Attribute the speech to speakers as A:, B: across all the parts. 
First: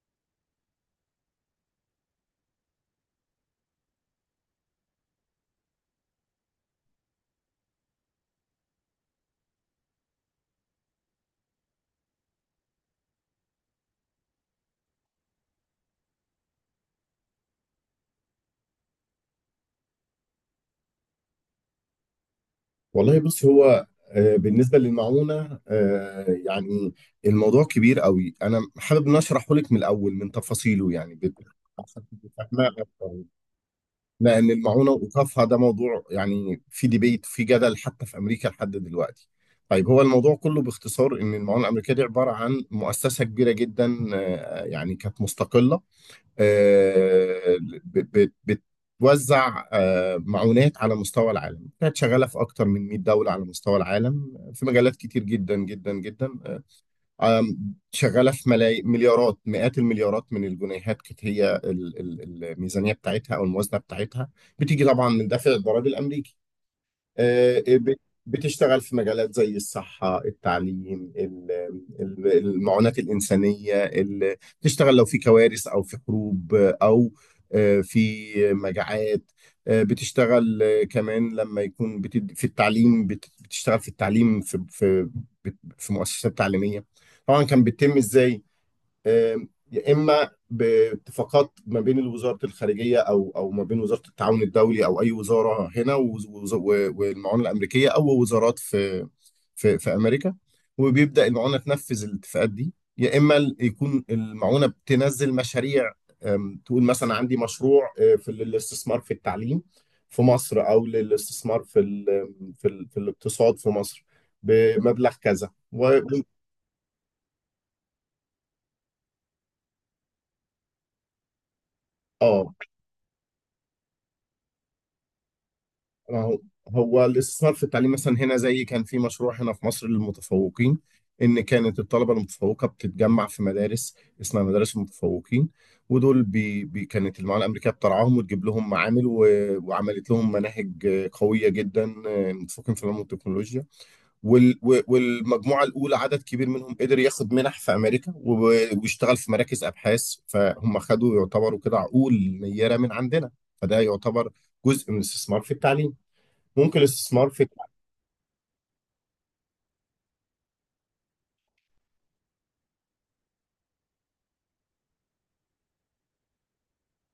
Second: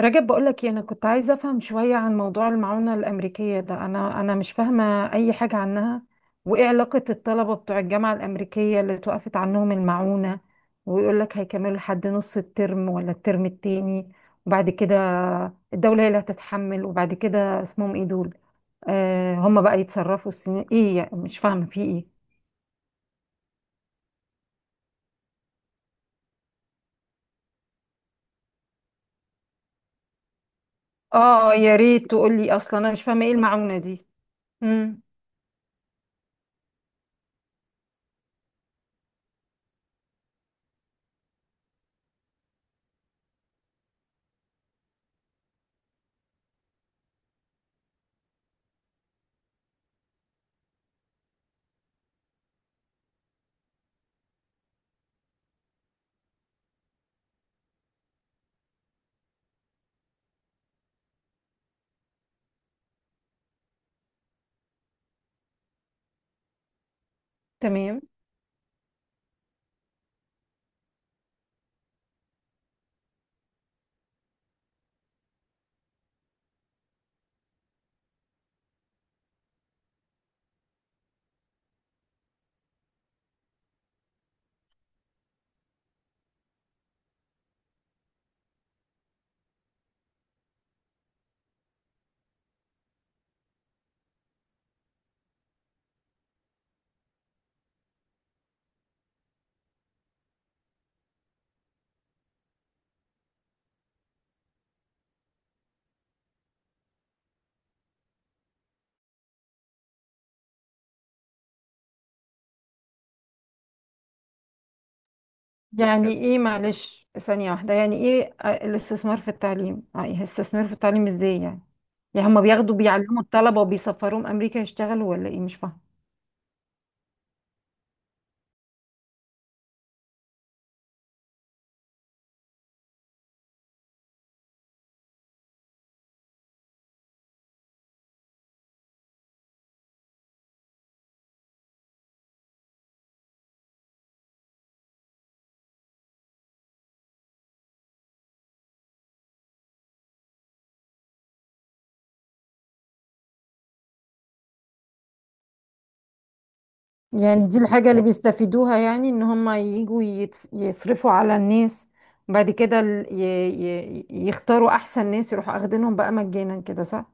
A: رجب بقولك إيه، انا كنت عايزه افهم شويه عن موضوع المعونه الامريكيه ده، انا مش فاهمه اي حاجه عنها. وايه علاقه الطلبه بتوع الجامعه الامريكيه اللي توقفت عنهم المعونه؟ ويقولك هيكملوا لحد نص الترم ولا الترم التاني، وبعد كده الدوله هي اللي هتتحمل. وبعد كده اسمهم ايه دول؟ هم بقى يتصرفوا، السنين ايه، يعني مش فاهمه في ايه.
B: والله بص هو، بالنسبة للمعونة، يعني الموضوع كبير قوي. أنا حابب إن أشرحه لك من الأول من تفاصيله، يعني
A: اه يا
B: عشان
A: ريت
B: تبقي
A: تقولي،
B: فاهمة
A: اصلا انا مش
B: أكتر.
A: فاهمه ايه المعونه دي.
B: لأن المعونة
A: امم.
B: وإيقافها ده موضوع، يعني في ديبيت، في جدل، حتى في أمريكا لحد دلوقتي. طيب، هو الموضوع كله باختصار إن المعونة الأمريكية دي عبارة عن مؤسسة كبيرة جدا، يعني كانت مستقلة. آه، ب- ب- بتوزع معونات على مستوى العالم، كانت شغالة في أكتر من 100 دولة على مستوى العالم، في مجالات كتير جدا جدا جدا. شغالة في مليارات، مئات المليارات من الجنيهات. كانت هي الميزانية بتاعتها أو الموازنة بتاعتها، بتيجي طبعا من دافع الضرائب الأمريكي. آه، بت-
A: تمام.
B: بتشتغل في مجالات زي الصحة، التعليم، ال- المعونات الإنسانية. بتشتغل لو في كوارث أو في حروب، أو في مجاعات. بتشتغل كمان لما يكون في التعليم، بتشتغل في التعليم، في في مؤسسات تعليمية. طبعا كان بيتم ازاي؟ يا اما باتفاقات ما بين وزاره الخارجيه او ما بين وزاره التعاون الدولي، او اي وزاره هنا، و والمعونه الامريكيه، او وزارات في في امريكا. وبيبدا المعونه تنفذ الاتفاقات دي، يا اما يكون المعونه بتنزل مشاريع. تقول مثلا عندي مشروع، في الاستثمار في التعليم في مصر، او للاستثمار في الاقتصاد في مصر، بمبلغ كذا و...
A: يعني ايه معلش، ثانية واحدة، يعني ايه الاستثمار في التعليم، إيه الاستثمار في التعليم ازاي يعني؟ يعني هما
B: اه،
A: بياخدوا بيعلموا الطلبة وبيسفروهم امريكا يشتغلوا، ولا ايه؟ مش فاهمة.
B: ما هو الاستثمار في التعليم مثلا هنا، زي كان في مشروع هنا في مصر للمتفوقين، ان كانت الطلبه المتفوقه بتتجمع في مدارس اسمها مدارس المتفوقين. ودول بي بي كانت المعاليه الامريكيه بترعاهم، وتجيب لهم معامل و... وعملت لهم مناهج قويه جدا، متفوقين في العلوم والتكنولوجيا. والمجموعه الاولى عدد كبير منهم قدر ياخد منح في امريكا و... ويشتغل في مراكز ابحاث، فهم خدوا، يعتبروا كده عقول نيره من عندنا. فده يعتبر جزء من الاستثمار في التعليم. ممكن الاستثمار
A: يعني
B: في...
A: دي الحاجة اللي بيستفيدوها، يعني ان هما يجوا يصرفوا على الناس، بعد كده يختاروا احسن ناس، يروحوا اخدينهم بقى مجانا كده، صح؟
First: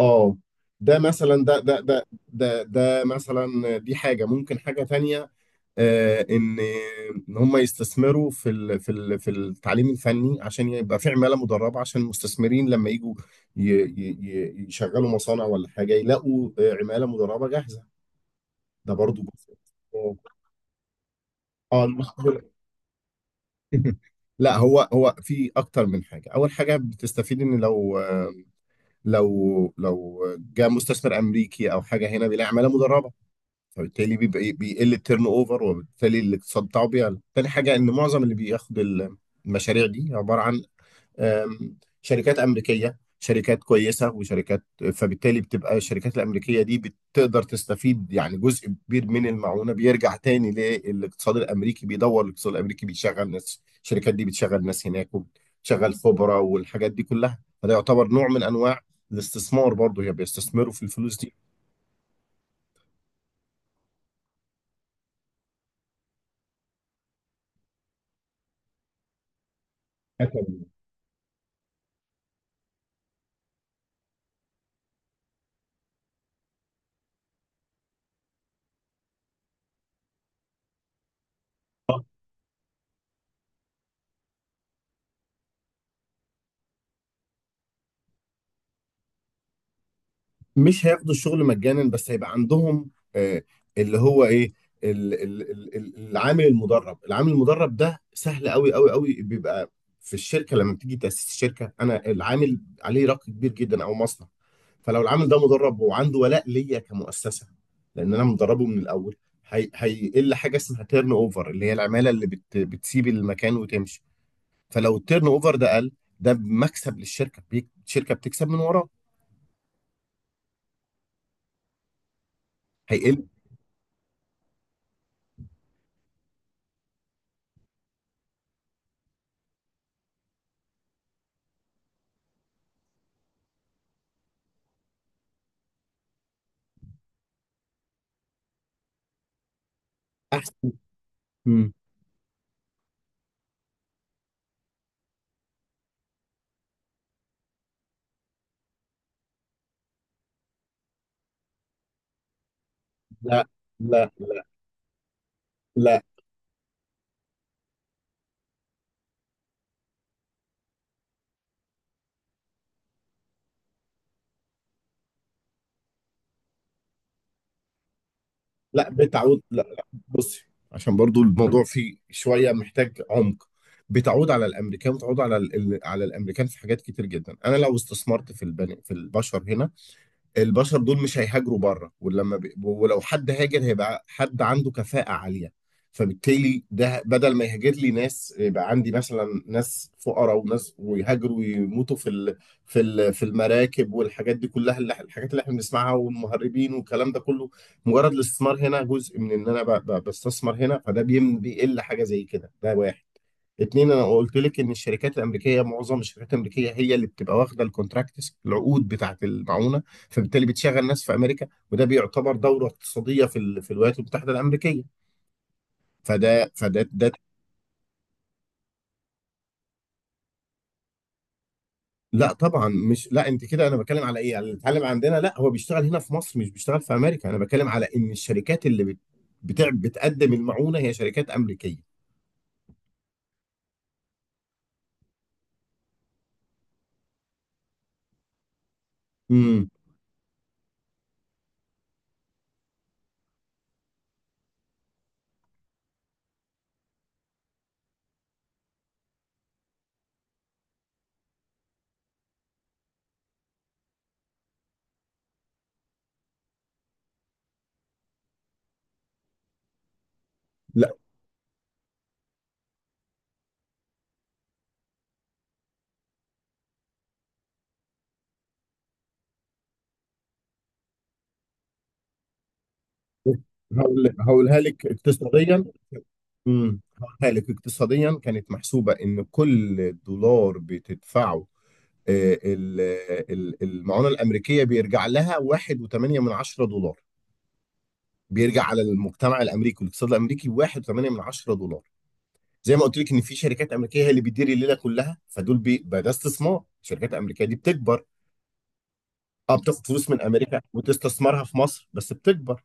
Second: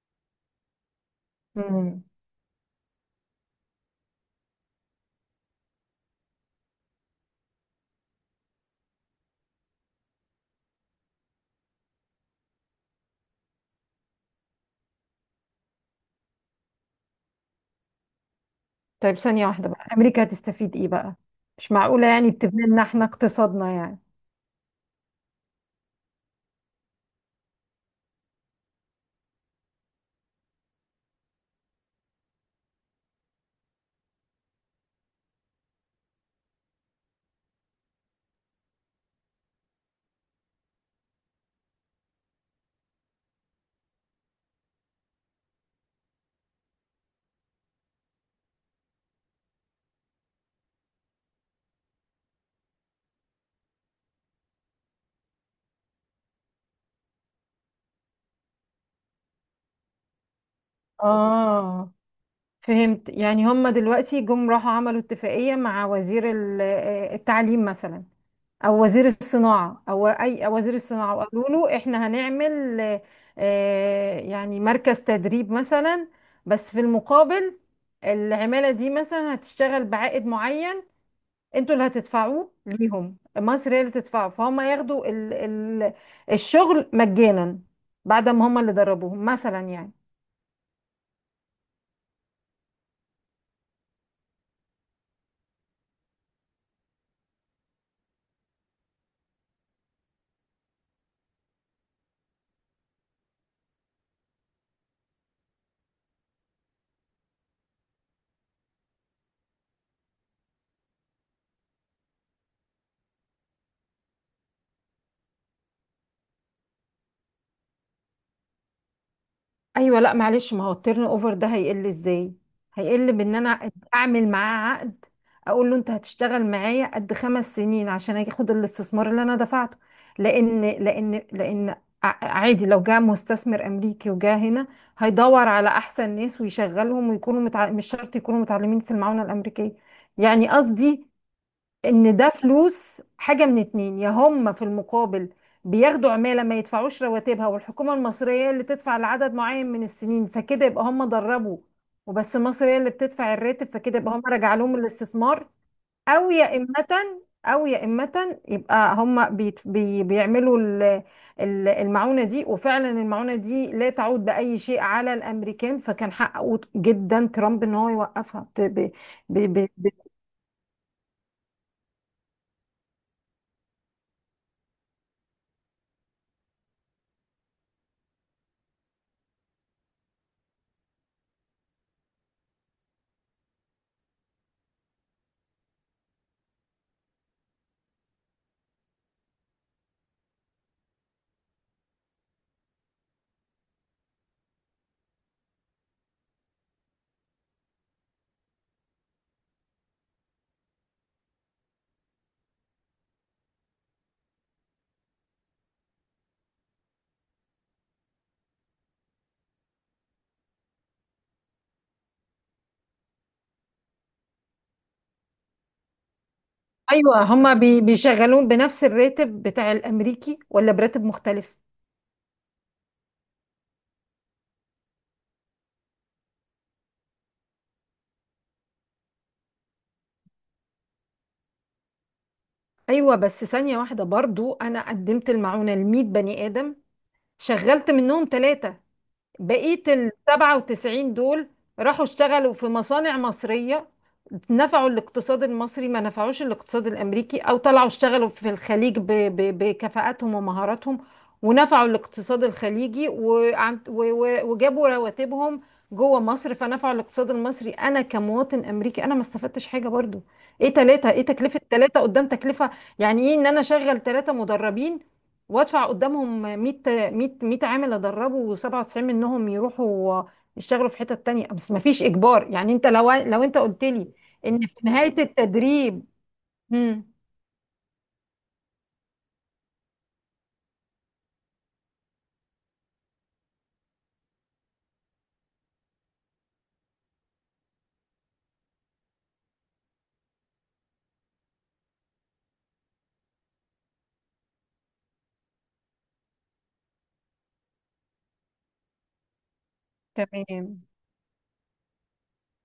B: اه، ده مثلا ده ده
A: مم.
B: ده ده ده مثلا دي حاجة، ممكن حاجة تانية. ان هم يستثمروا في ال في ال في التعليم الفني، عشان يبقى في عمالة مدربة، عشان المستثمرين لما يجوا يشغلوا مصانع ولا حاجة، يلاقوا عمالة مدربة جاهزة. ده
A: طيب
B: برضو
A: ثانية
B: جزء.
A: واحدة بقى، امريكا هتستفيد ايه بقى؟ مش
B: اه،
A: معقولة يعني بتبني لنا احنا اقتصادنا يعني.
B: لا، هو في اكتر من حاجة. اول حاجة بتستفيد ان لو، لو جاء مستثمر امريكي او حاجه هنا، بيلاقي عماله مدربه، فبالتالي بيبقى إيه، بيقل التيرن اوفر، وبالتالي الاقتصاد بتاعه بيعلى. تاني حاجه، ان معظم اللي بياخد المشاريع دي عباره عن آم، شركات أمريكية، شركات كويسة، وشركات. فبالتالي بتبقى الشركات الأمريكية دي بتقدر تستفيد. يعني جزء كبير من المعونة بيرجع تاني للاقتصاد الأمريكي، بيدور الاقتصاد الأمريكي، بيشغل ناس. الشركات دي بتشغل ناس هناك، وبتشغل خبرة، والحاجات دي كلها. فده يعتبر نوع من أنواع الاستثمار برضه، هي بيستثمروا في الفلوس
A: اه، فهمت. يعني هم دلوقتي جم راحوا عملوا اتفاقية مع وزير التعليم مثلا، او وزير الصناعة، او اي
B: دي.
A: أو وزير الصناعة، وقالوا له احنا هنعمل، يعني مركز تدريب مثلا، بس في المقابل العمالة دي مثلا هتشتغل بعائد معين، انتوا اللي هتدفعوه ليهم، مصر هي اللي تدفعه، فهم ياخدوا ال الشغل مجانا، بعد ما هم اللي دربوهم مثلا، يعني.
B: مش هياخدوا الشغل مجانا، بس هيبقى عندهم، اللي هو ايه، العامل المدرب. ده سهل قوي قوي قوي، بيبقى في الشركه لما بتيجي تاسيس الشركه، انا العامل عليه رق كبير جدا، او مصنع. فلو العامل ده مدرب وعنده ولاء ليا كمؤسسه، لان انا مدربه من الاول، هيقل حاجه اسمها تيرن اوفر، اللي هي العماله اللي بتسيب المكان وتمشي. فلو التيرن اوفر ده قل، ده مكسب للشركه، الشركه بتكسب من وراه.
A: ايوه لا معلش، ما هو التيرن اوفر ده هيقل ازاي؟ هيقل
B: هيقل
A: بان انا اعمل معاه عقد، اقول له انت هتشتغل معايا قد 5 سنين عشان اخد الاستثمار اللي انا دفعته. لان عادي لو جاء مستثمر امريكي وجاء هنا، هيدور على احسن ناس ويشغلهم، ويكونوا مش شرط يكونوا متعلمين في المعونة الامريكية. يعني قصدي
B: احسن.
A: ان ده فلوس، حاجة من اتنين: يا هم في المقابل بياخدوا عمالة ما يدفعوش رواتبها، والحكومة المصرية اللي تدفع لعدد معين من السنين، فكده يبقى هم دربوا وبس، مصر هي اللي بتدفع
B: لا،
A: الراتب، فكده
B: لا،
A: يبقى هم
B: لا،
A: رجع لهم الاستثمار.
B: لا،
A: او يا إمة او يا إمة يبقى هم بيت بي بيعملوا ال- المعونة دي، وفعلا المعونة دي لا تعود بأي شيء على الأمريكان، فكان حقه جدا ترامب ان هو يوقفها.
B: لا، بتعود. لا،
A: ب-
B: لا،
A: ب-
B: بصي، عشان برضو الموضوع فيه شوية محتاج عمق. بتعود على الامريكان، وتعود على على الامريكان في حاجات كتير جدا. انا لو استثمرت في البني في البشر هنا، البشر دول مش هيهاجروا بره. ولو حد هاجر هيبقى حد عنده كفاءة عالية، فبالتالي ده بدل ما يهاجر لي ناس، يبقى عندي مثلا ناس فقراء وناس، ويهاجروا ويموتوا في المراكب والحاجات دي كلها، الحاجات اللي احنا بنسمعها، والمهربين والكلام ده كله. مجرد الاستثمار هنا جزء من ان انا بستثمر هنا، فده بيقل حاجة زي كده. ده واحد. اتنين، انا قلت لك ان الشركات الامريكيه، معظم الشركات الامريكيه هي اللي بتبقى واخده الكونتراكتس، العقود بتاعه المعونه. فبالتالي بتشغل ناس في امريكا، وده بيعتبر دوره اقتصاديه في الولايات المتحده الامريكيه. فده فده ده
A: ايوه هما بيشغلون بنفس الراتب بتاع الامريكي ولا براتب مختلف؟
B: لا، طبعا مش... لا، انت كده. انا بتكلم على ايه، على اللي اتعلم عندنا. لا، هو بيشتغل هنا في مصر مش بيشتغل في امريكا. انا بتكلم على ان الشركات اللي بتقدم المعونه هي شركات امريكيه.
A: ايوه بس ثانيه واحده، برضو انا قدمت المعونه ل 100 بني ادم، شغلت منهم ثلاثه،
B: امم
A: بقية ال 97 دول راحوا اشتغلوا في مصانع مصرية، نفعوا الاقتصاد المصري، ما نفعوش الاقتصاد الأمريكي، أو طلعوا اشتغلوا في الخليج بكفاءاتهم ومهاراتهم، ونفعوا الاقتصاد الخليجي، وجابوا رواتبهم جوه مصر، فنفعوا الاقتصاد المصري. أنا كمواطن أمريكي، أنا ما استفدتش حاجة برضو. إيه
B: لا،
A: تلاتة؟ إيه تكلفة تلاتة قدام تكلفة؟ يعني إيه إن أنا أشغل تلاتة مدربين وأدفع قدامهم 100، 100 100 عامل ادربه، و97 منهم يروحوا يشتغلوا في حتة تانية؟ بس ما فيش اجبار، يعني انت لو انت قلت لي ان
B: هقولها
A: في
B: لك
A: نهاية
B: اقتصاديا.
A: التدريب.
B: امم
A: امم.
B: هقولها لك اقتصاديا. كانت محسوبه، ان كل دولار بتدفعه آه، ال- المعونه الامريكيه، بيرجع لها 1.8 من 10 دولار. بيرجع على المجتمع الامريكي والاقتصاد الامريكي 1.8 من 10 دولار. زي ما قلت لك، ان في شركات امريكيه هي اللي بتدير الليله كلها، فدول بقى ده استثمار، الشركات الامريكيه دي بتكبر. اه، بتاخد فلوس من امريكا
A: تمام.
B: وتستثمرها في مصر، بس بتكبر.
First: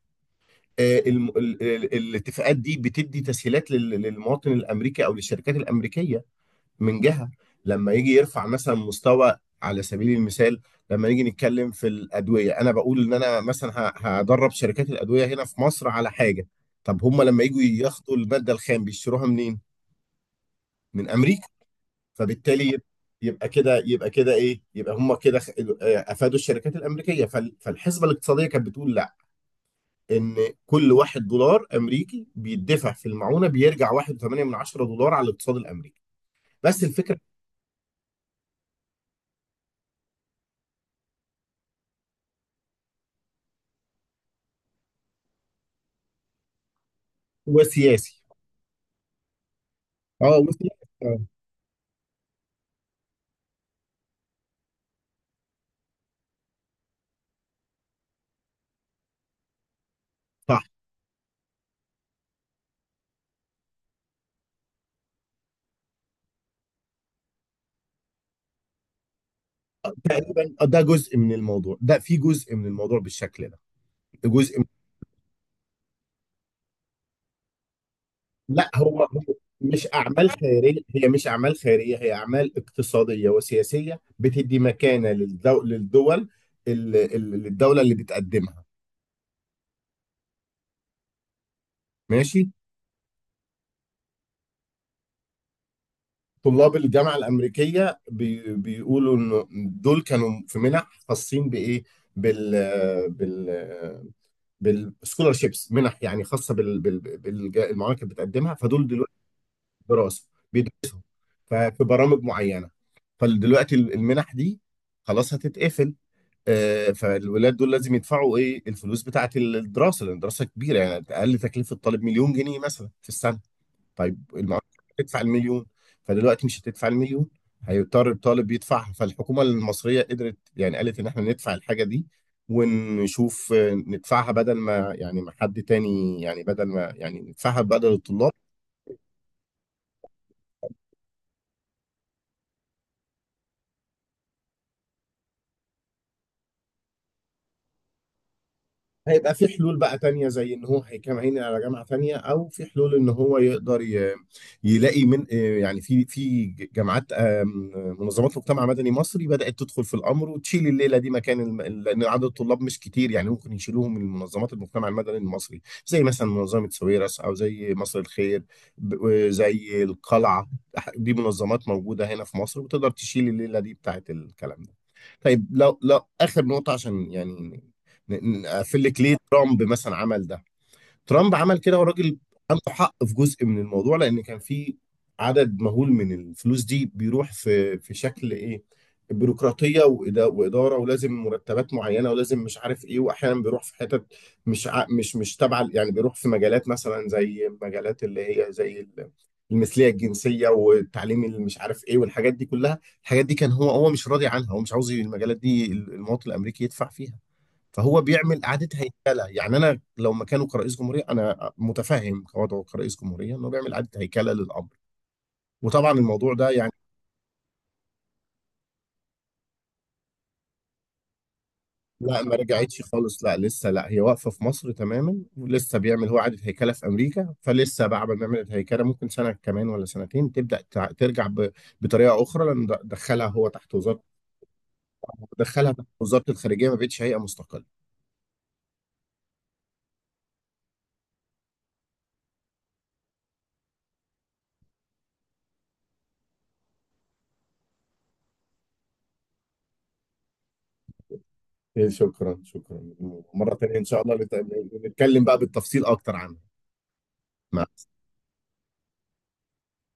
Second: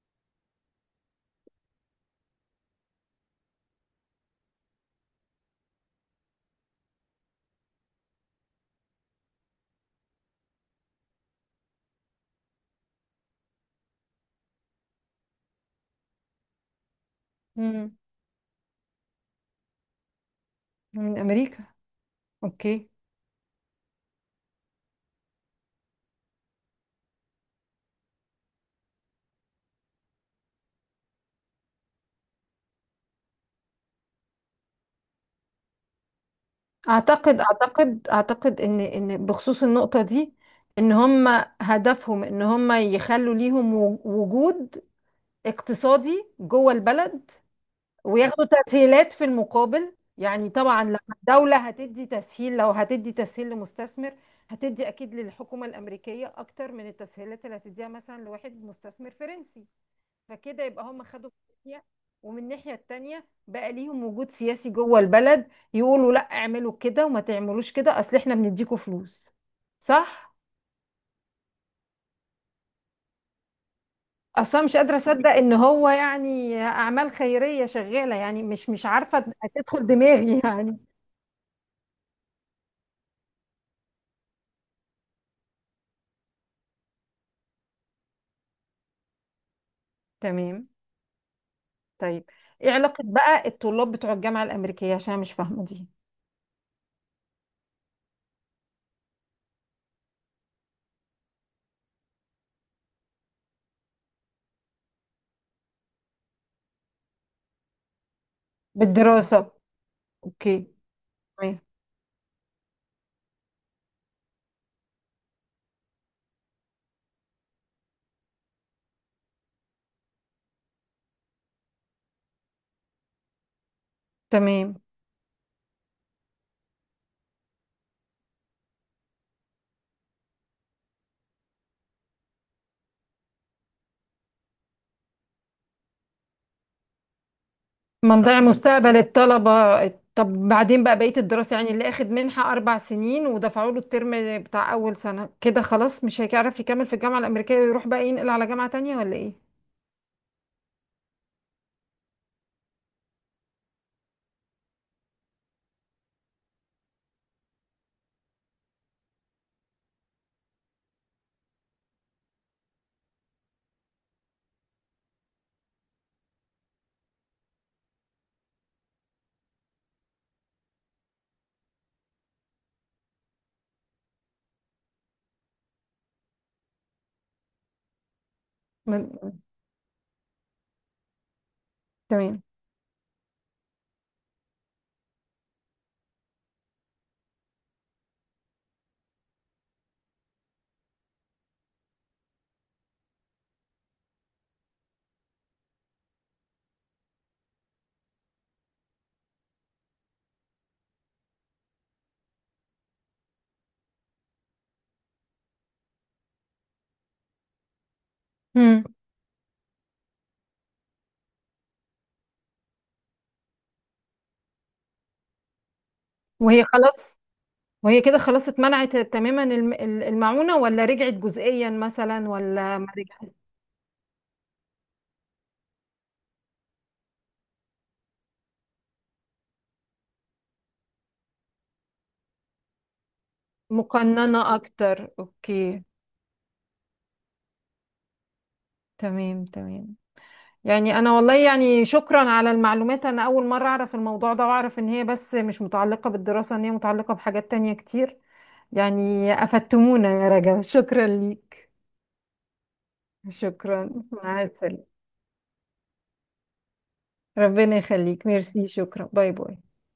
B: الاتفاقات دي بتدي تسهيلات للمواطن الامريكي، او للشركات الامريكيه، من جهة. لما يجي يرفع مثلا مستوى، على سبيل المثال، لما نيجي نتكلم في الأدوية، أنا بقول إن أنا مثلا هدرب شركات الأدوية هنا في مصر على حاجة. طب هم لما يجوا
A: امم.
B: ياخدوا المادة الخام بيشتروها منين؟ من
A: من
B: أمريكا.
A: امريكا.
B: فبالتالي
A: اوكي.
B: يبقى كده، إيه؟ يبقى هم كده أفادوا الشركات الأمريكية. فالحسبة الاقتصادية كانت بتقول، لا، إن كل واحد دولار أمريكي بيدفع في المعونة، بيرجع 1.8 من 10 دولار على الاقتصاد الأمريكي. بس الفكرة،
A: اعتقد ان بخصوص النقطة دي، ان هم هدفهم ان هم يخلوا ليهم وجود اقتصادي جوه البلد،
B: هو سياسي.
A: وياخدوا تسهيلات في المقابل.
B: اه،
A: يعني طبعا لما
B: وسياسي.
A: الدولة هتدي تسهيل، لو هتدي تسهيل لمستثمر، هتدي أكيد للحكومة الأمريكية أكتر من التسهيلات اللي هتديها مثلا لواحد مستثمر فرنسي.
B: صح.
A: فكده يبقى هم خدوا من ناحية، ومن الناحية التانية بقى ليهم وجود سياسي جوه البلد، يقولوا لا اعملوا كده وما تعملوش كده، أصل احنا بنديكوا فلوس، صح؟
B: تقريبا، ده جزء من الموضوع، ده في جزء من الموضوع بالشكل ده، ده جزء
A: أصلا
B: من...
A: مش قادرة أصدق إن هو يعني أعمال خيرية شغالة، يعني مش
B: لا،
A: مش
B: هو
A: عارفة تدخل
B: مش اعمال
A: دماغي يعني.
B: خيريه، هي مش اعمال خيريه، هي اعمال اقتصاديه وسياسيه، بتدي مكانه للدول، للدوله اللي بتقدمها.
A: تمام. طيب
B: ماشي.
A: ايه علاقة بقى الطلاب بتوع الجامعة الأمريكية؟ عشان أنا مش فاهمة دي.
B: طلاب الجامعه الامريكيه بيقولوا انه دول كانوا في منح، خاصين بايه، بال بال بالسكولارشيبس، منح يعني خاصه المعامل اللي كانت بتقدمها، فدول دلوقتي.
A: بالدراسة.
B: دراسه.
A: اوكي. تمام.
B: ففي برامج معينه، فدلوقتي المنح دي خلاص هتتقفل. فالولاد دول لازم يدفعوا ايه الفلوس بتاعت الدراسه، لان الدراسه كبيره يعني، اقل تكلفه الطالب مليون جنيه مثلا في السنه. طيب، المعلم
A: تمام.
B: هتدفع المليون، فدلوقتي مش هتدفع المليون، هيضطر الطالب يدفعها. فالحكومه المصريه قدرت، يعني قالت ان احنا ندفع الحاجه دي ونشوف، ندفعها، بدل ما يعني ما حد تاني، يعني بدل ما، يعني ندفعها بدل
A: ما
B: الطلاب.
A: نضيع مستقبل الطلبة. طب بعدين بقى بقية الدراسة، يعني اللي اخد منحة 4 سنين ودفعوا له الترم بتاع أول سنة، كده خلاص مش هيعرف يكمل في الجامعة الأمريكية، ويروح بقى ينقل على جامعة تانية ولا
B: هيبقى في
A: ايه؟
B: حلول بقى تانية، زي ان هو هيكمل على جامعة تانية، او في حلول ان هو يقدر يلاقي من، يعني في جامعات، منظمات مجتمع مدني مصري بدأت تدخل في الامر وتشيل الليلة دي مكان لان عدد الطلاب مش كتير، يعني ممكن يشيلوهم من منظمات المجتمع المدني المصري، زي مثلا منظمة سويرس، او زي مصر الخير، زي القلعة. دي منظمات موجودة هنا في مصر، وتقدر تشيل الليلة دي بتاعت الكلام ده. طيب، لو اخر نقطة، عشان يعني نقفل لك ليه
A: ما-
B: ترامب مثلا عمل ده. ترامب عمل كده، والراجل
A: تمام.
B: عنده حق في جزء من الموضوع، لان كان في عدد مهول من الفلوس دي بيروح في شكل ايه، بيروقراطيه، واداره، ولازم مرتبات معينه، ولازم مش عارف ايه، واحيانا بيروح في حتت مش ع- مش مش تبع، يعني بيروح في مجالات مثلا، زي مجالات اللي هي زي المثليه الجنسيه، والتعليم اللي مش عارف ايه، والحاجات دي كلها. الحاجات دي كان هو مش راضي عنها، هو مش عاوز المجالات دي المواطن الامريكي يدفع فيها. فهو بيعمل اعاده
A: مم.
B: هيكله. يعني انا لو مكانه كرئيس جمهوريه، انا متفهم وضعه كرئيس جمهوريه، انه بيعمل اعاده هيكله للامر. وطبعا الموضوع ده
A: وهي
B: يعني...
A: خلاص وهي كده خلاص اتمنعت تماما ال- المعونة، ولا رجعت جزئيا
B: لا،
A: مثلا،
B: ما
A: ولا
B: رجعتش
A: ما
B: خالص.
A: رجعت؟
B: لا، لسه. لا، هي واقفه في مصر تماما، ولسه بيعمل هو اعاده هيكله في امريكا. فلسه بعد ما نعمل الهيكله ممكن سنه كمان ولا سنتين، تبدا ترجع بطريقه اخرى. لان دخلها هو تحت وزاره،
A: مقننة أكتر،
B: دخلها
A: أوكي.
B: تحت وزاره الخارجيه، ما بقتش هيئه مستقله.
A: تمام تمام. يعني انا والله، يعني شكرا على المعلومات، انا اول مرة اعرف الموضوع ده، واعرف ان هي بس مش متعلقة بالدراسة، ان هي متعلقة بحاجات تانية كتير. يعني افدتمونا يا رجا، شكرا ليك.
B: إيه، شكرا شكرا. مره تانيه ان
A: شكرا،
B: شاء الله
A: مع السلامة.
B: نتكلم بقى بالتفصيل اكتر عنها.
A: ربنا يخليك، ميرسي، شكرا، باي باي.